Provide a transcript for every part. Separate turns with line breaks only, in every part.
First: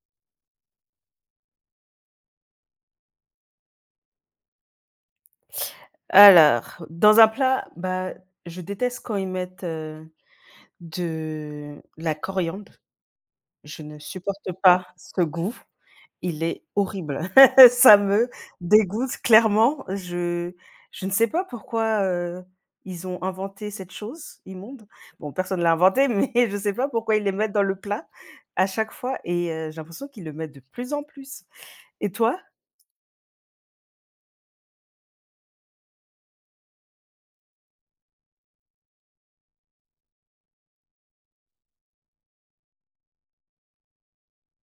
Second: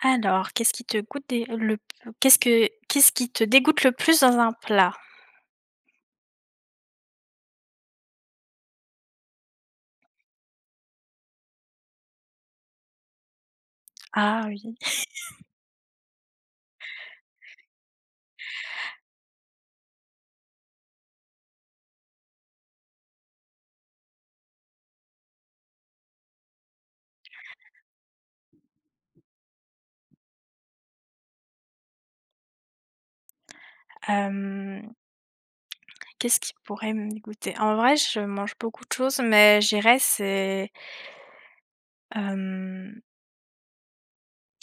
Alors, qu'est-ce qui te goûte des le p qu'est-ce que qu'est-ce qui te dégoûte le plus dans un plat?
Alors, dans un plat, bah, je déteste quand ils mettent, heu, de la coriandre. Je ne
Ah
supporte
oui!
pas ce goût, il est horrible. Ça me dégoûte clairement je je ne sais pas pourquoi, heu, ils ont inventé cette chose, immonde. Bon, personne l'a inventé, mais je sais pas pourquoi ils le mettent dans le plat à chaque fois et heu, j'ai l'impression qu'ils le mettent de plus en plus, et toi?
Hem qu'est-ce qui pourrait me dégoûter? En vrai, je mange beaucoup de choses, mais je dirais, c'est hem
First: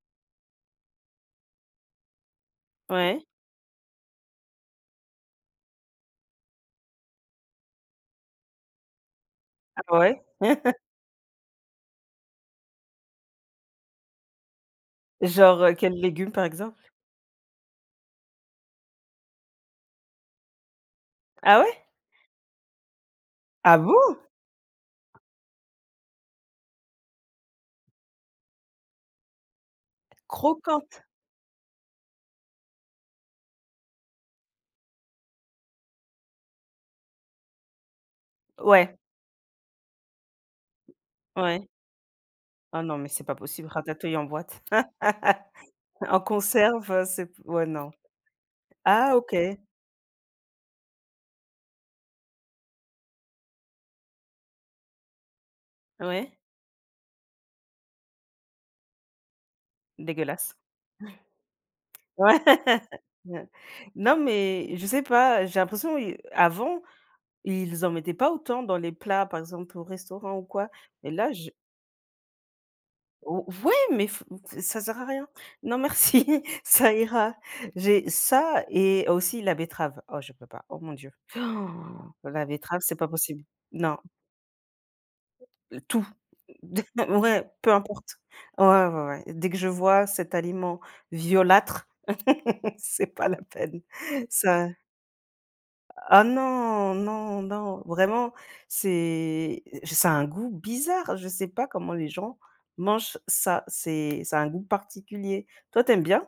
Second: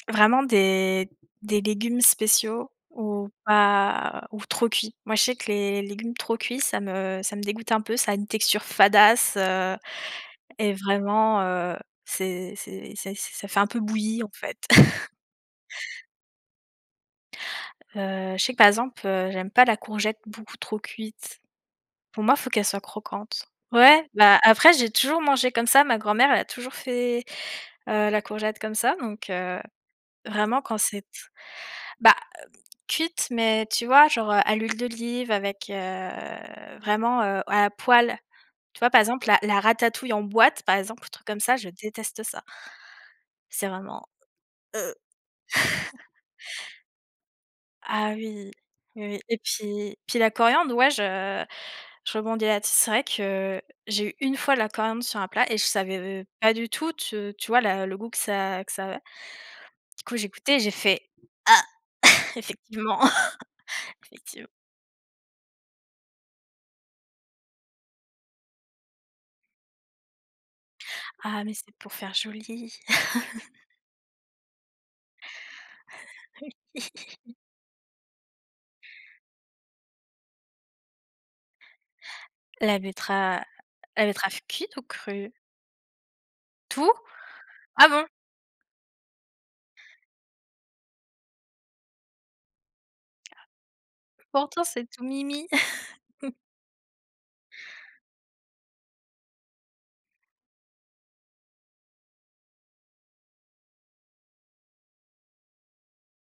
vraiment des des légumes spéciaux,
Ouais.
ou pas ou trop cuits. Moi, je sais que les les légumes trop cuits, ça me ça me dégoûte un peu, ça a une texture fadasse, heu
Ah ouais.
et vraiment, heu, c'est c'est c'est ça fait un peu bouilli, en fait.
Genre heu, quels légumes par exemple?
Heu, je sais que par exemple, heu, j'aime pas la courgette beaucoup trop cuite.
Ah ouais?
Pour moi, il faut qu'elle soit croquante.
Ah
Ouais,
bon?
bah, après j'ai toujours mangé comme ça, ma grand-mère, elle a toujours fait, heu, la courgette comme ça donc, heu, vraiment quand c'est
Croquante.
t bah, cuite mais tu vois genre à l'huile d'olive avec, heu, vraiment, heu, à la poêle. Tu vois,
Ouais.
par exemple la la ratatouille en boîte, par exemple, un truc comme ça,
Ouais.
je déteste ça
Ah non, mais c'est pas possible,
c'est vraiment
ratatouille en boîte.
heu.
En conserve, c'est p ouais, non.
Ah oui, oui,
Ah
oui
OK.
et puis puis la coriandre, ouais, je je rebondis là dess c'est vrai que, j'ai eu une fois de la coriandre sur un plat et je savais, heu,
Ouais.
pas du tout t tu vois le goût que ça que ça avait du coup, j'ai
Dégueulasse.
gouté et j'ai fait heu
Ouais.
effectivement.
Non
Effective
mais, je sais pas, j'ai l'impression ils avant, ils en mettaient pas autant dans les plats par exemple au restaurant ou quoi et là
Ah,
j
mais c'est pour faire joli.
ou ouais mais f ç ça sert à rien. Non merci,
Oui.
ça ira. J'ai ça et aussi la betterave. Oh, je peux pas. Oh, mon dieu. La
La
betterave c'est pas possible.
bettera
Non.
la betterave cuite ou crue?
Tout. D
Tout?
ouais, peu
Ah bon?
importe. Ah ouais, ouais, ouais, dès que je vois cet aliment violâtre. C'est pas la peine.
Pourtant,
Ça
c'est tout mimi.
Ah non, non, non, vraiment. C'est je s ça a un goût bizarre, je sais pas comment les gens mangent ça, c'est ça a un goût particulier, toi, tu aimes bien?